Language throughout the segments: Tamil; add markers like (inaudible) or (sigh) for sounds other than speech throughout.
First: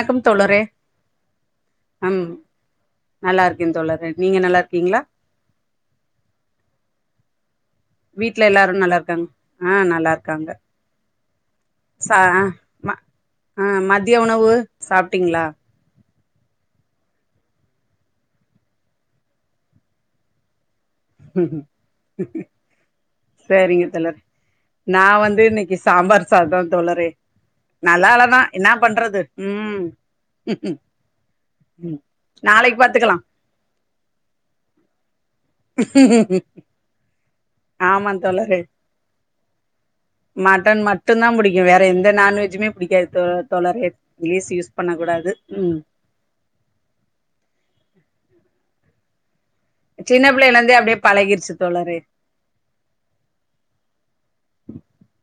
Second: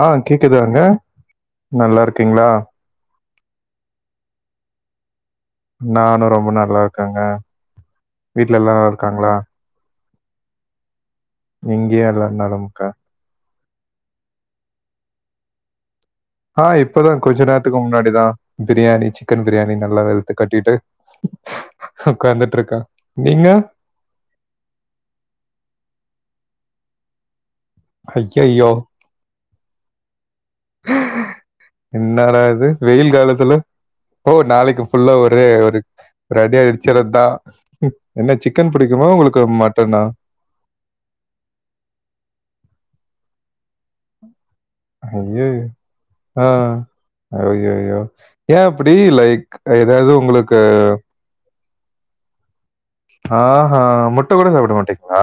ஆ தோழரே கேக்குதாங்க நல்லா ம் இருக்கீங்களா நல்லா இருக்கே தோழரே நீங்க நல்லா இருக்கீங்களா நானு ரொம்ப நல்லா இருக்கேங்க வீட்ல எல்லா நல்லா இருக்காங்களா ஆ நல்லா இருக்காங்க இங்கேயும் ச எல்லாரும் நலம்க்கா. ம ஆ மதிய உணவு சாப்ட்டீங்களா ஆ இப்பதா கொஞ்ச நேரத்துக்கு முன்னாடிதா பிரியாணி சிக்கன் பிரியாணி நல்லா வெளுத்து கட்டிட்டு உக்காந்துட்டு இருக்க நீங்க ஈர்த்தலட் நா வந்து இன்னைக்கு சாம்பார் சாதோ தோழரே நல்லாலதா என்ன ஐயய்யோ! பண்றது ம் ம் என்னாட இது நாளைக்கு வெயில் பாத்துக்கலா காலத்துல ஓ நாளைக்கு ஃபுல்லா ஒரே ஒரு ஒருஅடி அட்ச்சரது தா. ஆமா என்ன தோழரே சிக்கன் புடிக்குமா உங்களுக்கு மட்டனா மட்டன் மட்டு தா புடிக்கு வேற எந்த நான்வெஜுமே புடிக்காது தோழரே வேஸ்யூஸ் ஐயயோ ஆ அய்யயோ ஏ அப்டி லைக் எதாவது சின்ன பிள்ளைல உங்களுக்கு இருந்தே அப்டியே பழகிருச்சு தோழரே ஆஹா முட்ட கூட சாப்ட மாட்டீங்களா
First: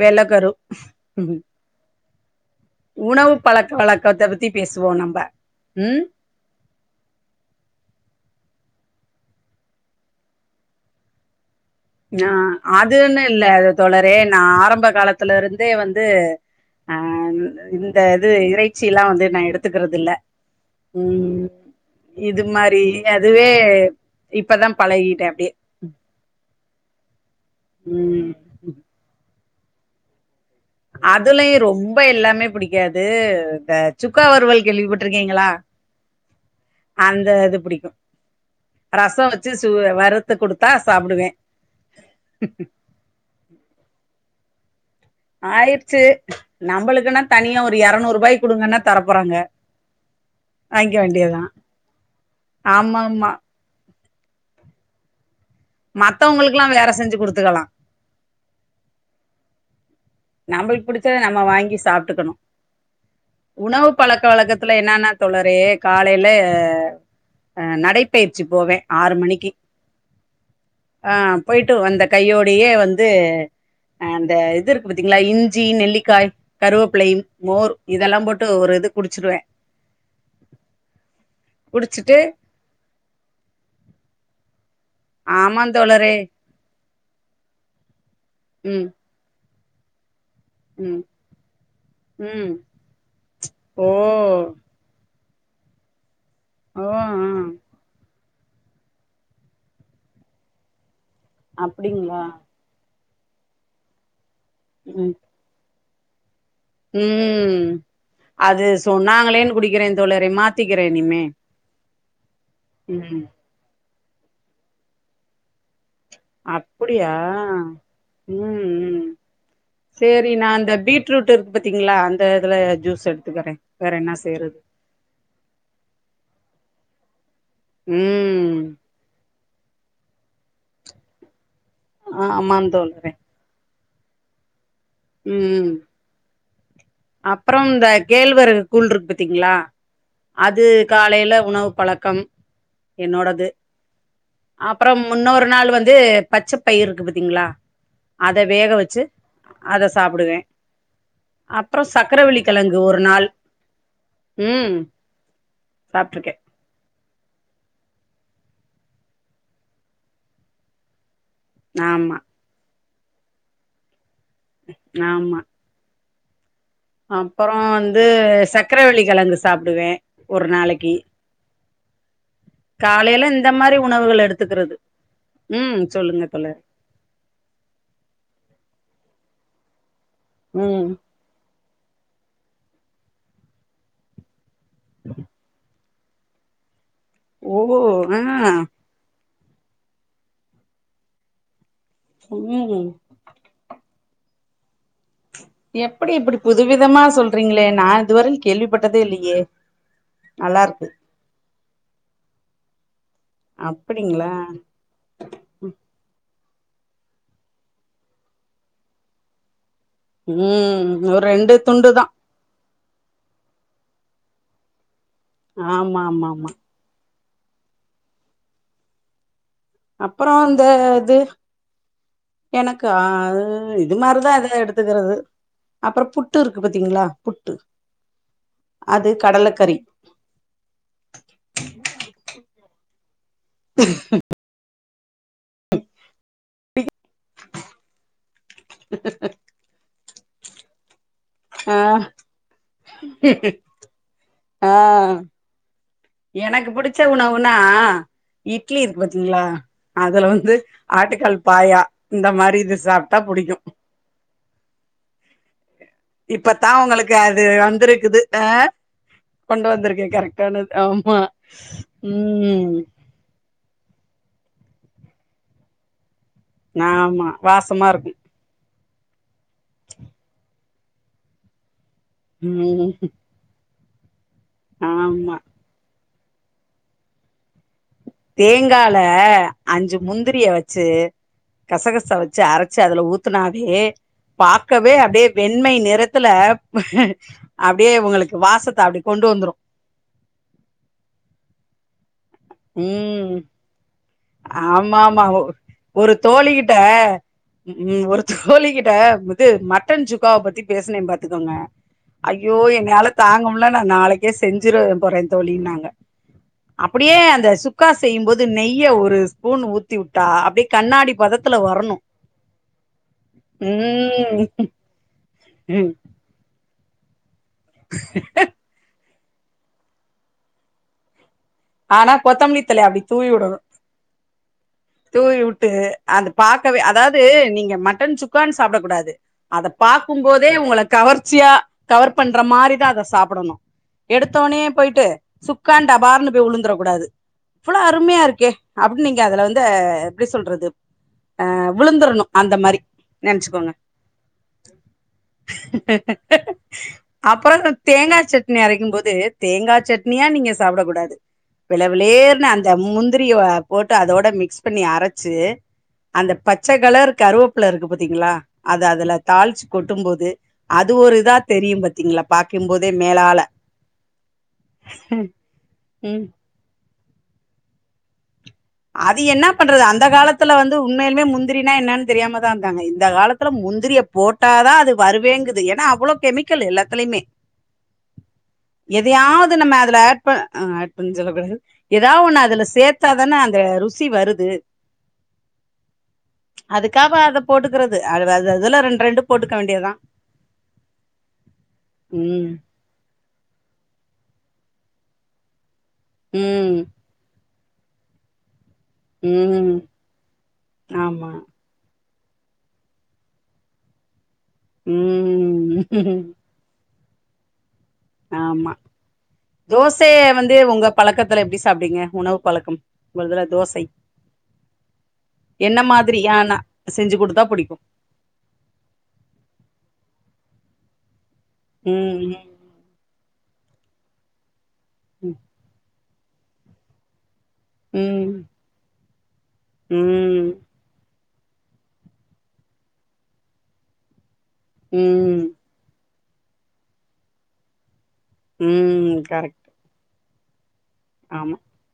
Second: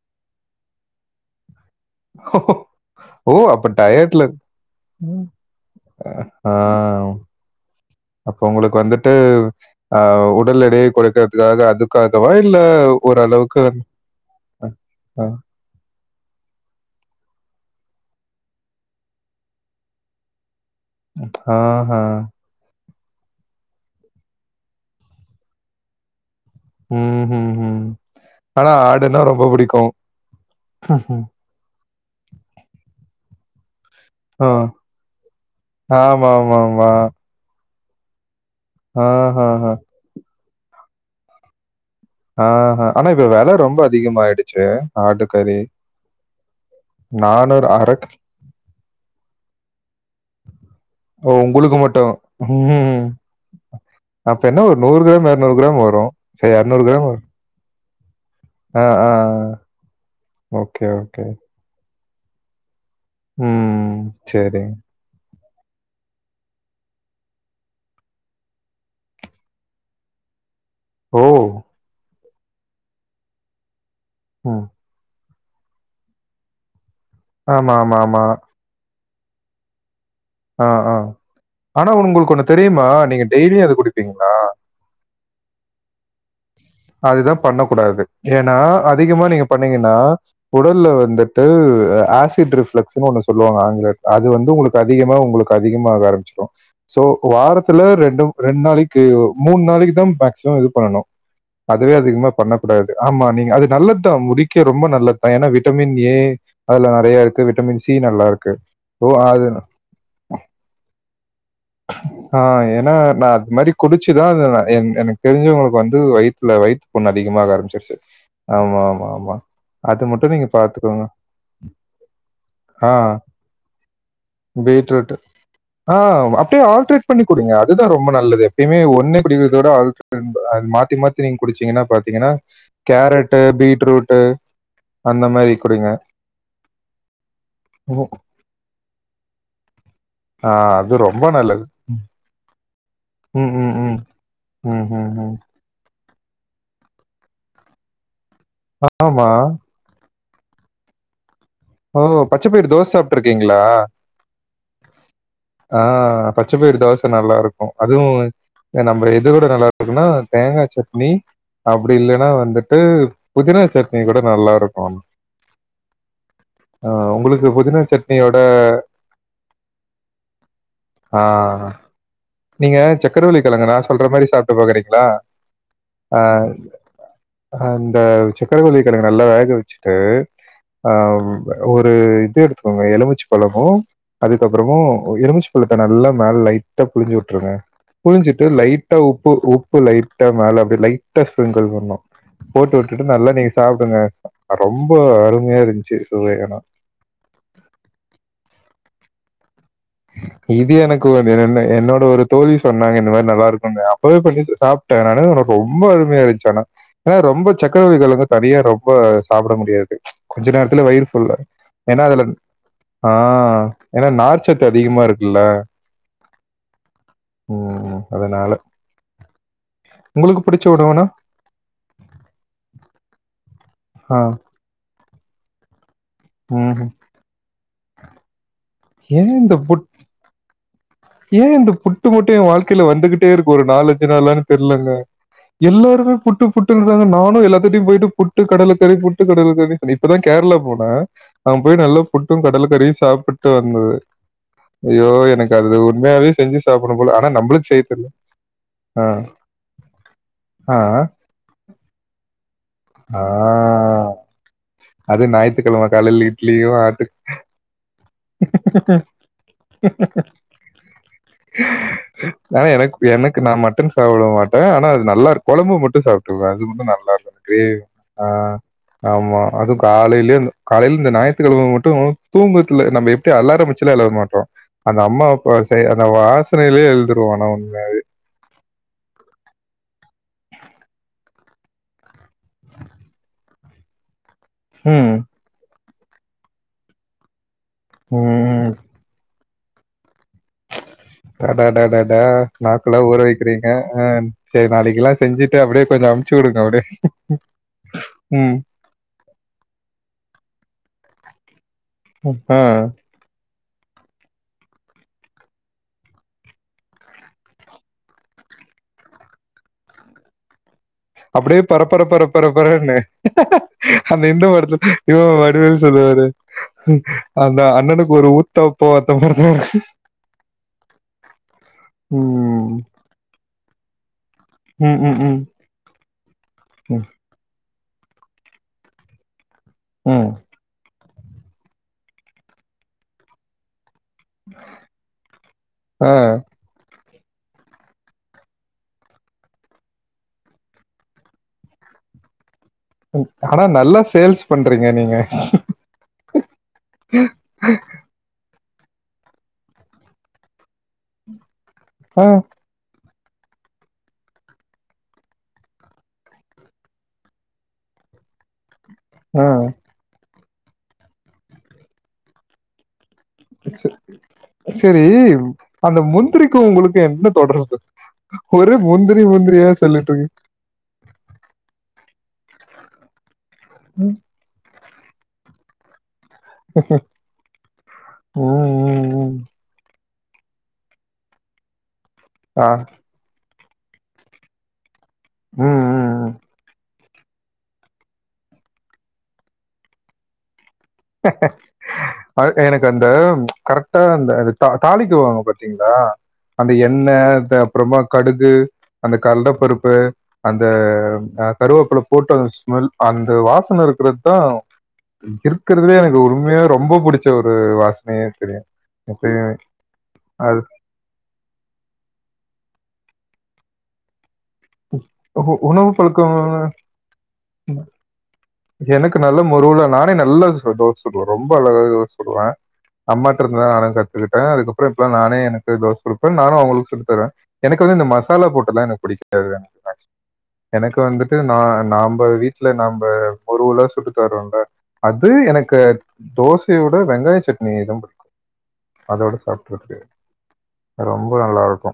வெள்ளகரு ஓ அப்ப பழக்க டயட்ல வழக்கத்த பத்தி பேசுவோ நம்ப ம் ஆ அப்போ உங்களுக்கு வந்துட்டு ஆ உடல் எடையை கொறைகரதுக்காக அது ஆ அது ஒன்னு இல்ல தோழரே நா அ ஆரம்ப அ காலத்துல இருந்தே வந்து ஆ இந்த இது இறைச்சில்லா வந்து நா எடுத்துக்கறதில்ல ம் ஆஹா. இது மாரி அதுவே இப்பதா பழகிட்ட அப்டியே ம்ஹுஹு ம் ஆனா ஆடுன்னா ரொம்ப புடிக்கு அதலயு ரொம்ப எல்லாமே படிக்காது இந்த சுக்கா ஆ. வருவல் கேள்விப்பட்ருக்கீங்களா ஆமாமாமா. அந்த இது புடிக்கு ரசொ வச்சு ஆஹஹ. சுவ வறுத்து குடுத்தா சாப்டுவே ஆஹ ஆனா இது வெல ரொம்ப அதிகமாய்டுச்சு ஆய்றுச்சு நம்மளுக்குனா தனியா ஒரு அரை க் எரநூற் ரூபாய்க்கு குடுங்கனா தரப் போறாங்க வாய்ங்க ஓ வேண்டியதா உங்களுக்கு மட்டும். ம். ஆமாமா அப்ப என்ன ஒரு நூறு கிராம் எரநூறு கிராம் வரு மத்தவுங்களுக்கல்லா வேற செஞ்சு குடுத்துக்கலா அ ஆ ஓகே, நம்பளுக்கு புடிச்சத ஓகே. நம்ம வாங்கி சாப்ட்டுக்கணு உணவு ம். பழக்க சரிங்க. வழக்கத்துல என்னானா தோழரே காலேல அ நடைப்பயிற்சி போவே ஆறு மணிக்கி ஆ ஓ! போயிட்டு வந்த கையோடையே வந்து அ அந்த ம். இது இரு பாத்தீங்களா இஞ்சி நெல்லிக்காய் கருவப்பிளை மோர் ஆமா, ஆமா, இதெல்லா ஆமா. போட்டு ஒரு இது குடுச்சுருவே ஆ ஆ ஆனா குடிச்சிட்டு உங்களுக்கு ஒண்ணு தெரியுமா நீங்க டெய்லியு அது குடிப்பீங்களா ஆமாந் தோழரே அதுதா பண்ணக் கூடாது ஏனா ம் அதிகமா நீங்க பண்ணீங்கனா உடல்ல ம் வந்துட்டு ம் ஆசிட் ரிஃப்ளக்ஸன்னு ஒண்ணு சொல்லுவாங்க ஓ ஆங்கிலத்ல அது வந்து உங்களுக் அதிகமா உங்களுக்கு அதிகமாக ஆரம்பிச்சுரு ஓ சோ ஆ வாரத்துல ரெண்டும் ரெண்டு நாளைக் கி மூண் நாளைக்கு தா மேக்சிமம் இது பண்ணனு அதுவே அப்டிங்களா அதிகமா பண்ணக் கூடாது ஆமா நீங்க அது நல்லத் தா முடிக்கி ரொம்ப ம் நல்லத் தா ஏனா விட்டமின் ஏ அதுல நெறைய இருக்கு ம் விட்டமின் சி நல்லா இருக்கு அது ஓ அது சொன்னாங்களேன்னு குடிக்கிறேன் தோழரே மாத்திக்கிறேன் இனிமே ஆ ஏனா ம் நா அது மாரி குடிச்சுதா இதனா என் எனக்கு தெருஞ்சவுங்களுக்கு வந்து வை ல வயித்து புண்ணு அப்டியா அதிகமாக ஆரம்பிச்சுருச்சு ம் ஆமா ஆமா ம் ஆமா அது சேரி மட்டும் நா நீங்க அந்த பார்த்துக்கோங்க. பீட்ரூட் இருக்கு பாத்தீங்களா அந்த இதுல ஜூஸ் எடுத்துக்கிறே வேற என்னா செய்றது பீட்ரூட்டு ஆ அப்டியே ஆல்ட்ரேட் பண்ணி குடிங்க அதுதா ரொம்ப நல்லது ம் எப்பயுமே ஒண்ணே குடிக்கறதோட ஆல்ட்ரன் அது மாத்தி மாத்தி நீங்க குடிச்சீங்கன்னா பாத்தீங்கன்னா ஆமாந் தோழரே கேரட்டு பீட்ரூட்டு அந்த மாரி குடிங்க அப்பறம் இந்த ம். கேழ்வரகு கூழ் இருக்கு பாத்தீங்களா ஆ அது ரொம்ப காலேல நல்லது. உணவு பழக்கம் என்னோடது ம், ம், ம். ம், அப்பறம் ம், ம். முன்னோரு நாள் வந்து பச்சப் பயிறு இருக்கு பாத்தீங்களா அத வேக வச்சு ஆமா. அத சாப்டுவே அப்பறோ ஓ! சக்கரவள்ளி பச்ச பயிறு கெழங்கு தோசை ஒரு நாள் சாப்ட்டுருக்கீங்களா? ம் ஆ அ சாப்ட்ருக்கேன் பச் பச்சப் பயறு தோச நல்லாருக்கு அதுவு நம்ம எது கூட நல்லா இருக்குமுனா தேங்கா சட்னி அப்டி ஆமா இல்லன்னா வந்துட்டு புதினா சட்னி கூட நல்லாருக்கு உங்களுக்கு அப்பறோ புதினா வந்து சட்னியோட சக்ரவள்ளி கெழங்கு சாப்வே ஒரு நாளக்கி ஆ நீங்க காலையில சக்கரவள்ளி இந்த கெழங்க மாரி நா சொல்ற உணவுகள் மாரி சாப்ட்டு எடுத்துக்கிறது பாக்கறீங்களா ம் சொல்லுங்க தோழர் அந்த சக்கரவள்ளி கெழங்க நல்லா வேக வச்சுட்டு ம் அ ஒரு இது எடுத்துக்கோங்க எலுமிச்ச பழமு அதுக்கப்றமு எலுமிச் அத நல்ல மேல லைட்டா புழுஞ்சு உட்ருங்க ஓ ஆ புழுஞ்சுட்டு லைட் ட்டா உப்பு உப்பு லைட்டா மேல அப்டியே லைட்டா ஸ்ப்ரிங்கிள் பண்ணு போட்டு ம் உட்டுட்டு நல்லா நீ சாப்டுங்க ரொம்ப அருமையா இருந்துச்சு சுவை ஆனா விதமா சொல் றீங்களே நா இதுவர கேள்விப்பட்டதே இல்லையே நல்லா இது இருக்கு எனக்கு ஒரு என்ன என்னோட ஒரு தோழி சொன்னாங்க இந்த மாரி நல்லா இருக்கும்னு அப்பவே அப்டிங்களா புரிஞ்சிச்சு சாப் டதுனால எனக்கு ரொம்ப அருமையாருந்ச்சு ஆனா ஆனா ரொம்ப சக்கரவள்ளி கெழங்க தனியா ரொம்ப சாப்ட முடியாது கொஞ்ச நேரத்துல ம் வயிறு ஒரு ஃபுல்லு ரெண்டு துண்டு ஏன்னா தா அதுல ஆ ஏன்னா நார்ச்சத்து அதிகமாருக் ஆமா ஆமா ஆமா ம் அதனால அப்புறோ உங்களுக்கு இந்த புடிச்ச உணவுனா இது எனக்கா அ அது இது ஆ மாரிதா எதயா எடுத்துக்கறது அப்புறோ புட் புட்டு இருக்கு ம் பாத்தீங்களா புட்டு அது ஏ இந்த கடலக்கறி புட் ஏ இந்த புட்டு மட்டு எ வாழ்க்கையில வந்துகிட் டே இருக்கு ஒரு நாலுஞ்சி நாளா தெரிலங்க எல்லாருமே புட்டு புட்டுன்றாங்க நானு எல்லாத்திகிட்டையு போயிட்டு புட்டு கடல கறி புட்டு கடல கறி நா இப்பதா கேரளா போனே அங்க ஆ போய் நல்லா புட்டும் கடல கறியு சாப்பிட்டு வந்தது ஆ ஐயோ எனக்கு அது உண்மையாவே செஞ்சி எனக்கு பிடிச்ச சாப்புடணும் போல ஆனா உணவுனா நம்பளுக் செய்ய தெரில இட்லி இருக்கு பாத்தீங்களா அதுல வந்து ஆ, ஆட்டுக்கால் பாயா இந்த மாரி இது சாப்ட்டா ஆ. புடிக்கு அது ஞாயி த்துக்கெழம காலையி இப்பத்தா அது உங்களுக்கு அது வந்துருக்குது ஆ கொண்டு வந்துருக்கே கரெக்டானது ஆமா ஆனா ம் எனக்கு எனக்கு நா மட்டன் சாப்பிட மாட்டே ஆனா அது நல்லா கொழம்பு மட்டு சாப்புட் டுவே அது மட்டு ஆமா நல்லாருக்கு க்ரேவி வாசமா இருக்கு ஆ ஆமா அது காலையிலே காலையில இந்த ஞாயித்துக்கெழம மட்டு ம் ட்டு அலாரோ வச்சில எழ மாட்டோ அந்த அம்மா ஆமா அப்ப செய்ற அந்த வாசனையிலேயே எழுந்துருவோ ஆன உண்மையவே தேங்கால அஞ்சி முந்திரிய வச்சி கசகசவ வச்சி அரைச்சி அதுல ஊத்தனாவே பாக்கவே ம். அப்டியே வெண்மை நெறத்துல அப்டியே உங்களுக்கு ம். வாசத்த அப்டி கொண்டு வந்துரு அடாடாடாடா நாக்கலா ஊற வக்கிறீங்க ஆ சரி நாளைக்கெல்லாம் ஆமாமா செஞ்சுட்டு அப்படியே கொஞ்சம் ஒரு அமுச்சு தோழி விடுங்க கிட்ட அப்படியே. ம் ஒரு ம். தோழி கிட் ட இது மட்டன் சுக்காவ பத்தி பேசுனே பாத்துக்கோங்க ம். ஐயோ ஆ என்னையாலே தாங்க முல்ல நா நாளைக்கே செஞ்சிருவ போறே தோழினாங்க அப்டியே அந்த சுக்கா செய்யும்போது நெய்ய ஒரு ஸ்பூன் ஊத்தி உட்டா அப்டியே கண்ணாடி பதத்துல அப்படியே வரணு பரப்பரப்பரப்பரப்பரன்னு அந்த இந்த ம் படத்தல இவ வடிவேல் ம் சொல்லுவாரு அந்த அண்ணனுக்கு ஒரு ஊத்தாப்போ அந்த மாரிதா இரு ஆனா ம். கொத்தமல்லிதலைய அப்படி தூவி உடணு ம், ம், தூவி ம். உட்டு அத பாக்கவே ம், அதாவது நீங்க மட்டன் சுக்கான்னு சாப்பிட கூடாது அத பாக்கும் ம். போதே உங்களு கவர்ச்சியா கவர் பண்ற மாரிதா அத சாப்புடணு எடுத்தோன்னே போயிட்டு சுக்கா ஆ. டபார்னு உழுந்தரக்கூடாது இவ்ளோ அருமையா இருக்கே அப்டின்னு நீங்க அதுல வந்து எப்டி சொல்றது ஆ விழுந்துரணு அந்த மாரி ஆனா நெனச்சுக்கோங்க நல்லா சேல்ஸ் பண்றீங்க நீங்க அப்புறோ தேங்கா சட்னி அரைக்கு போது தேங்கா சட்னியா நீங்க சாப்ட கூடாது வெள்ள ஆ, வெள்ளரேன்னு அந்த முந்திரிய போட்டு அதோட மிக்ஸ் பண்ணி அரச்சி அந்த பச்ச கலர் கருவாப்புல இருக்கு பாத்தீங்களா அத அதுல ஆ. தாளிச்சி கொட்டு போது அது ஒரு இதா தெரியு பாத்தீங்களா பாக்கும்போதே மேலால சேரி அந்த ம் முந்திரிக்கு உங்களுக்கு என்ன தொடர்பு ஒரு முந்திரி முந்திரியா சொல்லிட்டு இருக் த்திலே வந்து உண்மையிலுமே முந்திரினா என்னனு தெரியாம தா இருந்தாங்க இந்த காலத்தில முந்திரிய போட் ம். போட்டாதா அது வருவேங்குது ஏன்னா அவ்ளோ கெமிக் கெமிக்கலு எல்லாத்துலயுமே ம், ம், ம். எதையாவது நம்ம அதுல ஆட் அப்ப ஆ ஆட்னு சொல்லக்கூடாது எதாவொண்ணு அதுல ஆ. சேத்தாதானே அந்த ருசி வருது உம் அதுக்காக அத போட்டுகுறது அத அத அதுல ரெண்ரெண்டு போட்டுக்க வேண்டியதா ம் அது எனக்அந்த கரெக்டா அந்த அது தா தாளிக்வாங்க பாத் திங்ளா அந்த ம் எண்ண த அப்றமா கடுகு அந்த ம் கல்லபருப்பு அந்த ஆமா அ கருவப்ல போட்டு அந்த ஸ்மெல் அந்த வாசன இருக்றத்தா இருக்றதே எனக்கு ம் ஒரு உம்மாயாவே ரொம்ப புடிச்ச ஒரு வாஸ் ஆமா தோசயே வந்து அது உங்க பழகத்துல எப்டி சாப்டுவிங்க உணவு பழக்கம் உங்கள்துல தோசை உ உணவு பழக்கம் என்னமாதிரியான செஞ்சுகுடுத்தா புடிக்கு எனக் நல்லமுருவுலா நானே நல்லா அ தோச சுடுவே ரொம்ப அழகாவே தோச ம் சுடுவே அம்மாட்ருந்துதா நானே கத்துகுட்டே அதுகப்ற இப்பலா நானே ம் எனக்கு தோச சுடுப்பே நானு அவுங்ளுக் சுட்டு தருவே எனக்குவந்து இந்த மசாலா போட்டதுதா எனக்புடிக்கு உம் எனக்கு வந்துட்டு நா நாம்ப வீட்ல நாம்ப முருவுலா சுட்டு தருவோல அது ம் எனக்கு தோசயோட வெங்காயசட்னி தாம் புடிக்கு ம் அதோட கரெக்ட் சாப் ரொம்ப ஆமா நல்லாருக்கு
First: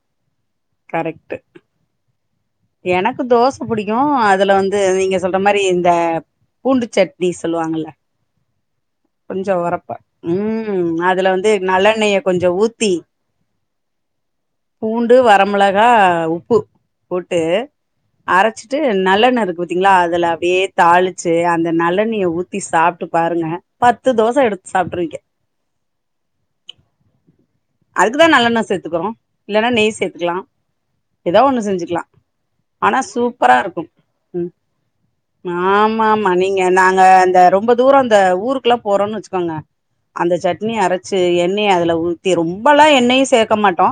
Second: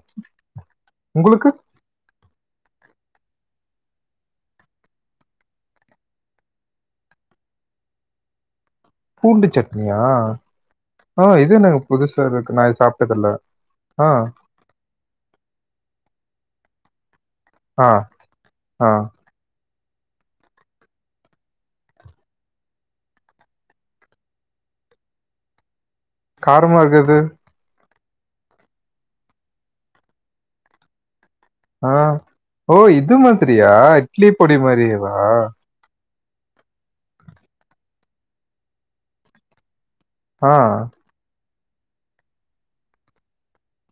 கரெக்ட் உங்குளுக்கு எனக்கு தோஸ் புடிக்கு அதுலவந்து நீங்க சொல்றமாரி இந்த பூண்டுசட்னி சொல்லுவாங்கல்ல கொஞ்சோ ஒரப்பா பூண்டுசட்னியா ம் அ அதுல வந்து இது என்னாது நல்லெண்ணெய கொஞ்சோ புதுசாருக்கு நாஇது ஊத்தி சாப்ட்டதில்ல ஆஹ் பூண்டு வரமிளகா உப்பு போட்டு ஆ, அரசிட்டு ஆ. நல்லெண்ணருக்வத் திங்களா அதுலஅப்டியே தாளிச்சு அந்த நல்லெண்ணய ஊத்தி சாப்ட்டு பாருங்க பத்து தோச எடுத் சாப்ட்ருவீங்க காரமாருக்ரது அதுக்குதா நல்லெண்ண சேத்துகுறோ இல்லனா நெய் சேத்துக்லா ஏதோஒண்ணு ஆ ஓ இதுமாதிரியா இருக்கு ம் இட்லிபொடி மாரியேவா ஆமா ஆம் ம நீங்கநாங்க அந்த ரொம்பதூர ந்த ஊருக்லா போறோன்னு வச்கோங்க ஆ. அந்தசட்னி அர சி எண்ணெய அதுல ஊத்தி ரொம்பலா எண்ணெயு சேக்க மாட்டோ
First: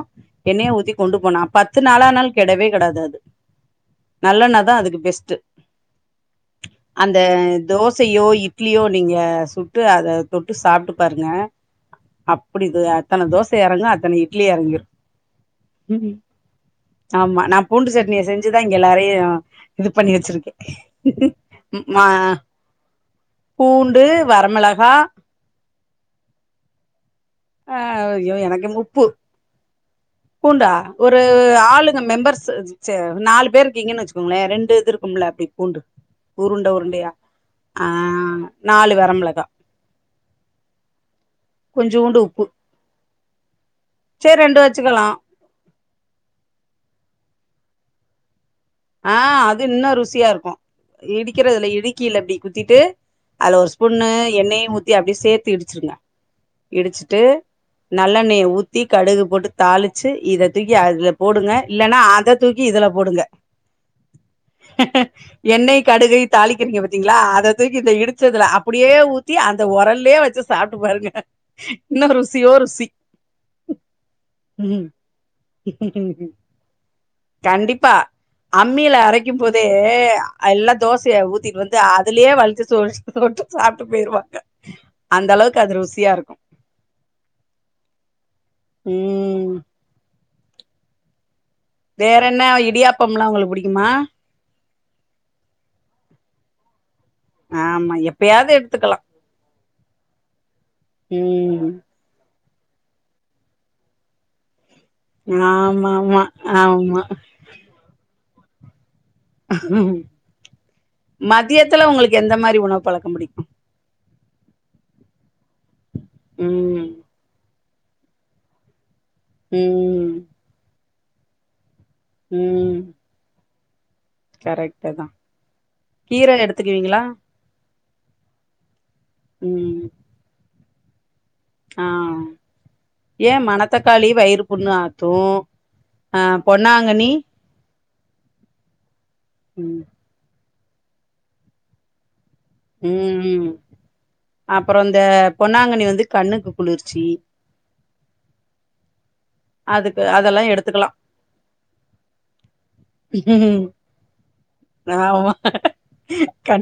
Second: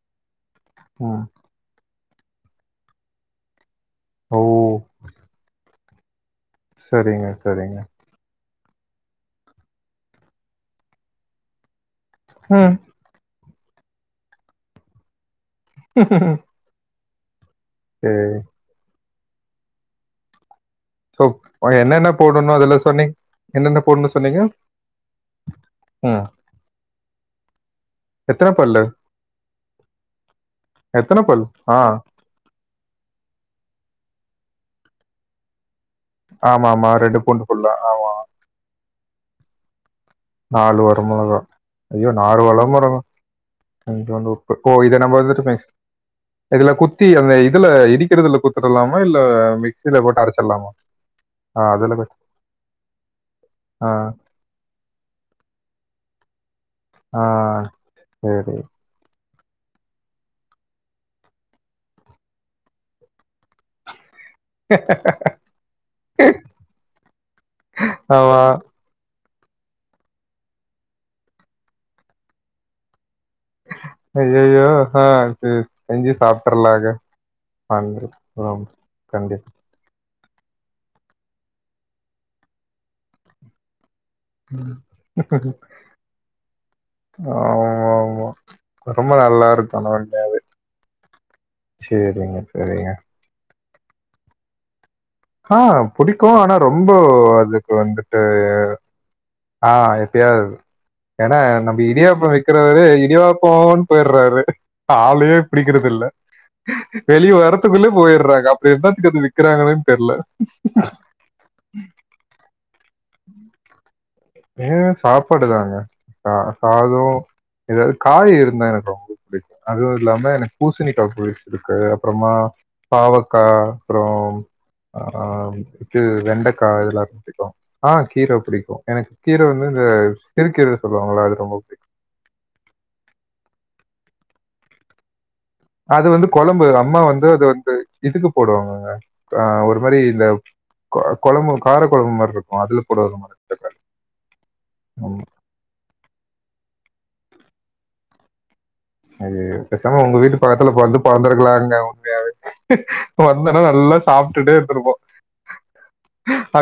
எண்ணெய ஊத்தி கொண்டு ம். போனா பத்து நாளானலு கெடவே கெடாது அது ஓ! நல்லண்ணதா அதுகு பெஸ்டு அந்த சரிங்க, சரிங்க. தோ சயோ இட்லியோ நீங்கசுட்டு அத தொட்டு சாப்ட்டுபாருங்க ம். அப்டிது அத்தன தோச எறங்கு அத்தன இட்லி எறங்கிறு ம் ஆமா நா பூண்டு சட்னிய சரி. செஞ்சுதா இங்க எல்லாரையு இது பண்ணி வச்சிருகே ஓக் என்னென்ன போடனு அதுல சொன்னிங் என்னென்ன பூண்டு போடனு சொன்னீங்க வரமிளகா ம் அ ஐயோ எத்தனை பல்லு எனக்கேமுப்பு பூண்டா ஒரு எத்தனை பல் ஆ ஆளுங்க மெம்பர்ஸ்சஸ் ச நாலு பேருக்கீங்கன்னு வச்சுகோங்ளே ரெண்டு இதுஇருக்கும்ல ப்பி பூண்டு ஆமா உருண்ட ஆமா உருண்டயா ரெண்டு பூண்டு பல்லா அ நாலு வரமிளகா நாலு வரமொளகா ஐயோ கொஞ்சோண்டு நாலு உப்பு வலைமொள கொஞ்சோன்டு சேரி உப்பு ரெண்டு ஓ இத வச்சுக்கலா நம்பவந்துட்டுமிக்ஸ் இதுல குத்தி அந்த இதுல இடிகறதுல குத் ஆ அது இன்னு ருசியா இருக்கு ஆ இடிக்கறதுல அதுல குத்தி- இடுக்கில இப்டி குத்திட்டு அதுல ஒரு ஸ்பூனு ஆ எண்ணெயு ஊத் தி அப்டி சேத்து இடிசிருங்க இடிசுட்டு ஆ நல்லெண்ணய சரி ஊத்தி கடுகு போட்டு தாளிச்சு இததூக்கி அதுல போடுங்க இல்லனா அததூக்கி இதுலபோடுங்க எண்ணெயு கடுகை தாளிக்கிறீங்க பாத்தீங்களா அத தூக்கி இந்த ஆமா இடிச்சதுல அப் டியே ஊத்தி அந்த உரல்லயே வச்சு சாப்ட்டு பாருங்க இன்னு ருசியோ ருசி அய்யய்யோ ம் ஆ சேரி செஞ்சு சாப்ட்டரலாங்க கண்டிப்பா அம்மில அரைக்கும் போதே ஏ எல்லா தோசையா ஊத்திட்டு வந்து அது லயே வழிச்சு சோ சொட்டு சாப்ட்டு போயிருவா அந்த அளவுக்கு அது ருசியா இருக்கு ஆம்மாம்மா ரொம்ப நல்லா ம் இருக்கு (unintelligible) வேற என்ன இடியாப்பம்ல்லா உங்களுக்கு புடிக்குமா ஆ புடிக்கு ஆனா ரொம்ப அதுக்கு ஆமா வந்துட்டு எப்பயாவது எடுத்துக்கலா ஆ எப்பயாவது ஏன்னா ம் நம்ம இடியாப்ப விக் விக்குறவரு இடியாப்போன்னு போய்டறாரு ஆளையே புடிக்கறது ஆமா இல்ல ஆமா ஆமா வெளிய வர த்துக்குள்ளே போய்ட்றாங்க அப்டி என்னாத்துக்கு அத விக்குறாங்கன்னே தெர்ல மதியத்துல உங்களுக்கு எந்த மாதிரி உணவு பழக்கம் புடிக்கும் ஏ சாப்பாடுதாங்க அ ம் சாதோ ஏதாது காய் இருந்தா எனக்கு ரொம்ப அதுவு ம் இல்லாம எனக்கு பூசணிக்கா பொரியல் புடிக்காது அப்புறமா ம் பாவக்கா அப்புறோ கரெக்ட்டு தா ஆ இது கீர வெண்டக்கா எடுத்துக்குவீங்களா இதெல்லா புடிக்கு ஆ கீர புடிக்கும் எனக்கு கீர வந்து ம் இந்த சிறு கீர சொல்லுவாங்களா அது ரொம்ப ஆ யே மணத்தக்காளி வயிறு புண்ணு ஆத்து அது ஆ வந்து கொழம்பு அம்மா பொன்னாங்கண்ணி வந்து அது வந்து இதுக்கு போடுவாங்கங்க ஆ ஒரு ம் மாரி இந்த கொ கொழம்பு கார கொழம்பு மாரி இருக்கு ம் ம் அப்புறோ இந்த ம். பொன்னாங்கன்னி வந்து கண்ணுக்கு குளிர்ச்சி அது பேசமா அதுக்கு உங்க வீட்டு அதெல்லா பக்கத்துல பொறந்து எடுத்துக்கலா வந்து பெறந்தருக்கலாங்க உண்மையாவே வந்தன்னா நல்லா சாப்ட்டுட்டே இருந்திருப்போ ஆமா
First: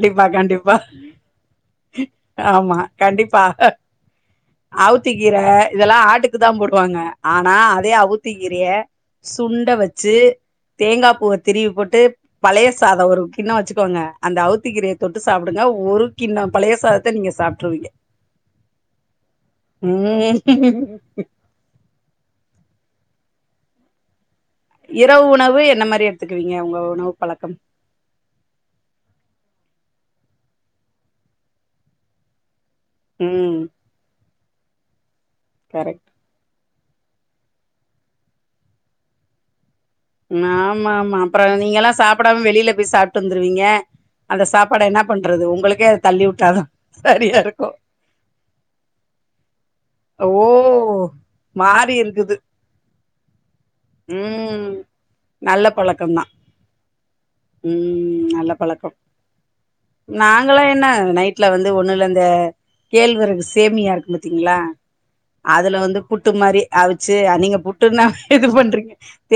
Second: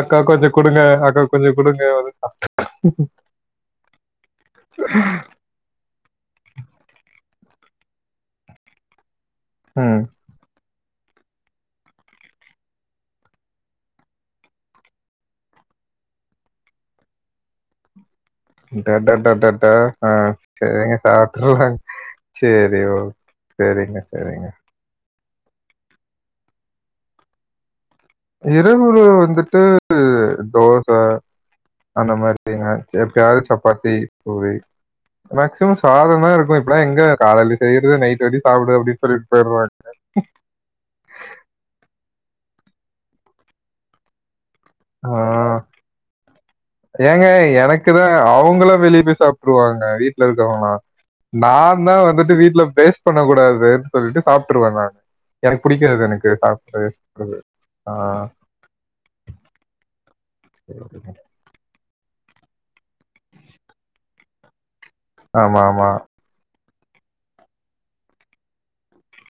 அக்கா கொஞ்சோ குடு கண்டிப்பா குடுங்க அக்கா கொஞ்சோ குடுங்க வந்து (unintelligible) அவுத்தி கீர இதெல்லா ஆட்டுக்கு தா போடுவாங்க ஆனா அதே அவுத்தி கீரைய சுண்ட ம். வச்சி தேங்கா பூவ திருவி போட்டு பழைய சாதோ ஒரு கிண்ணோ வச்சுக்கோங்க அந்த அவுத்தி கீரைய தொட்டு சாப்டுங்க ஒரு கிண்ணோ பழைய சாத த்த நீங்க சாப்ட்டுருவீங்க டடடடடா ஆ ம் சேரிங்க சாப்ட்டுரலாங்க சேரி ஓகே செரிங்க செரிங்க இரவு உணவு என்ன மாரி எடுத்துக்குவீங்க உங்க உணவு பழக்கம் இரவு உணவு வந்துட்டு தோச அந்த மாரி தாங்க எப்பயாது ம் சப்பாத்தி பூரி மேக்சிமம் கரெக்ட் சாதோ தா இருக்கு இப் பெல்லா எங்க காலேல செய்றது நைட் வச்சி சாப்டு அப்டின்னு சொல்லிட்டு போயிற்றாங்க ஆமாம்மா அப்பறோ நீங்க எல்லா சாப்டாம வெளில போய் சாப்ட்டு வந்துருவீங்க அந்த சாப்பாட என்ன பண்றது ஆஹ் உங்களுக்கே அத தள்ளி விட்டா தா ஏங்க எனக்கு தா அவுங்கல்லா வெளிய போய் சாப்டுருவாங்க வீட்ல ஓ இருக்கவங்களா நான்தா மாறி வந்துட்டு இருக்குது வீட்ல வேஸ்ட் பண்ண கூடாதேன்னு சொல்லிட்டு ம் சாப்ட்டுருவே நா எனக்கு நல்ல புடிக்காது பழக்கம்தா எனக்கு சாதத்த வேஸ்ட் பண்றது ஆ ம் நல்ல பழக்கம் நாங்கல்லா என்ன நைட் ல வந்து ஒண்ணுல்ல இந்த கேழ்வரகு சேமியா இருக்கு பாத்தீங்களா ஆமா அதுல ஆமா வந்து புட் டு மாரி அவிச்சி நீங்க புட்டுனா இது பண்றீங்க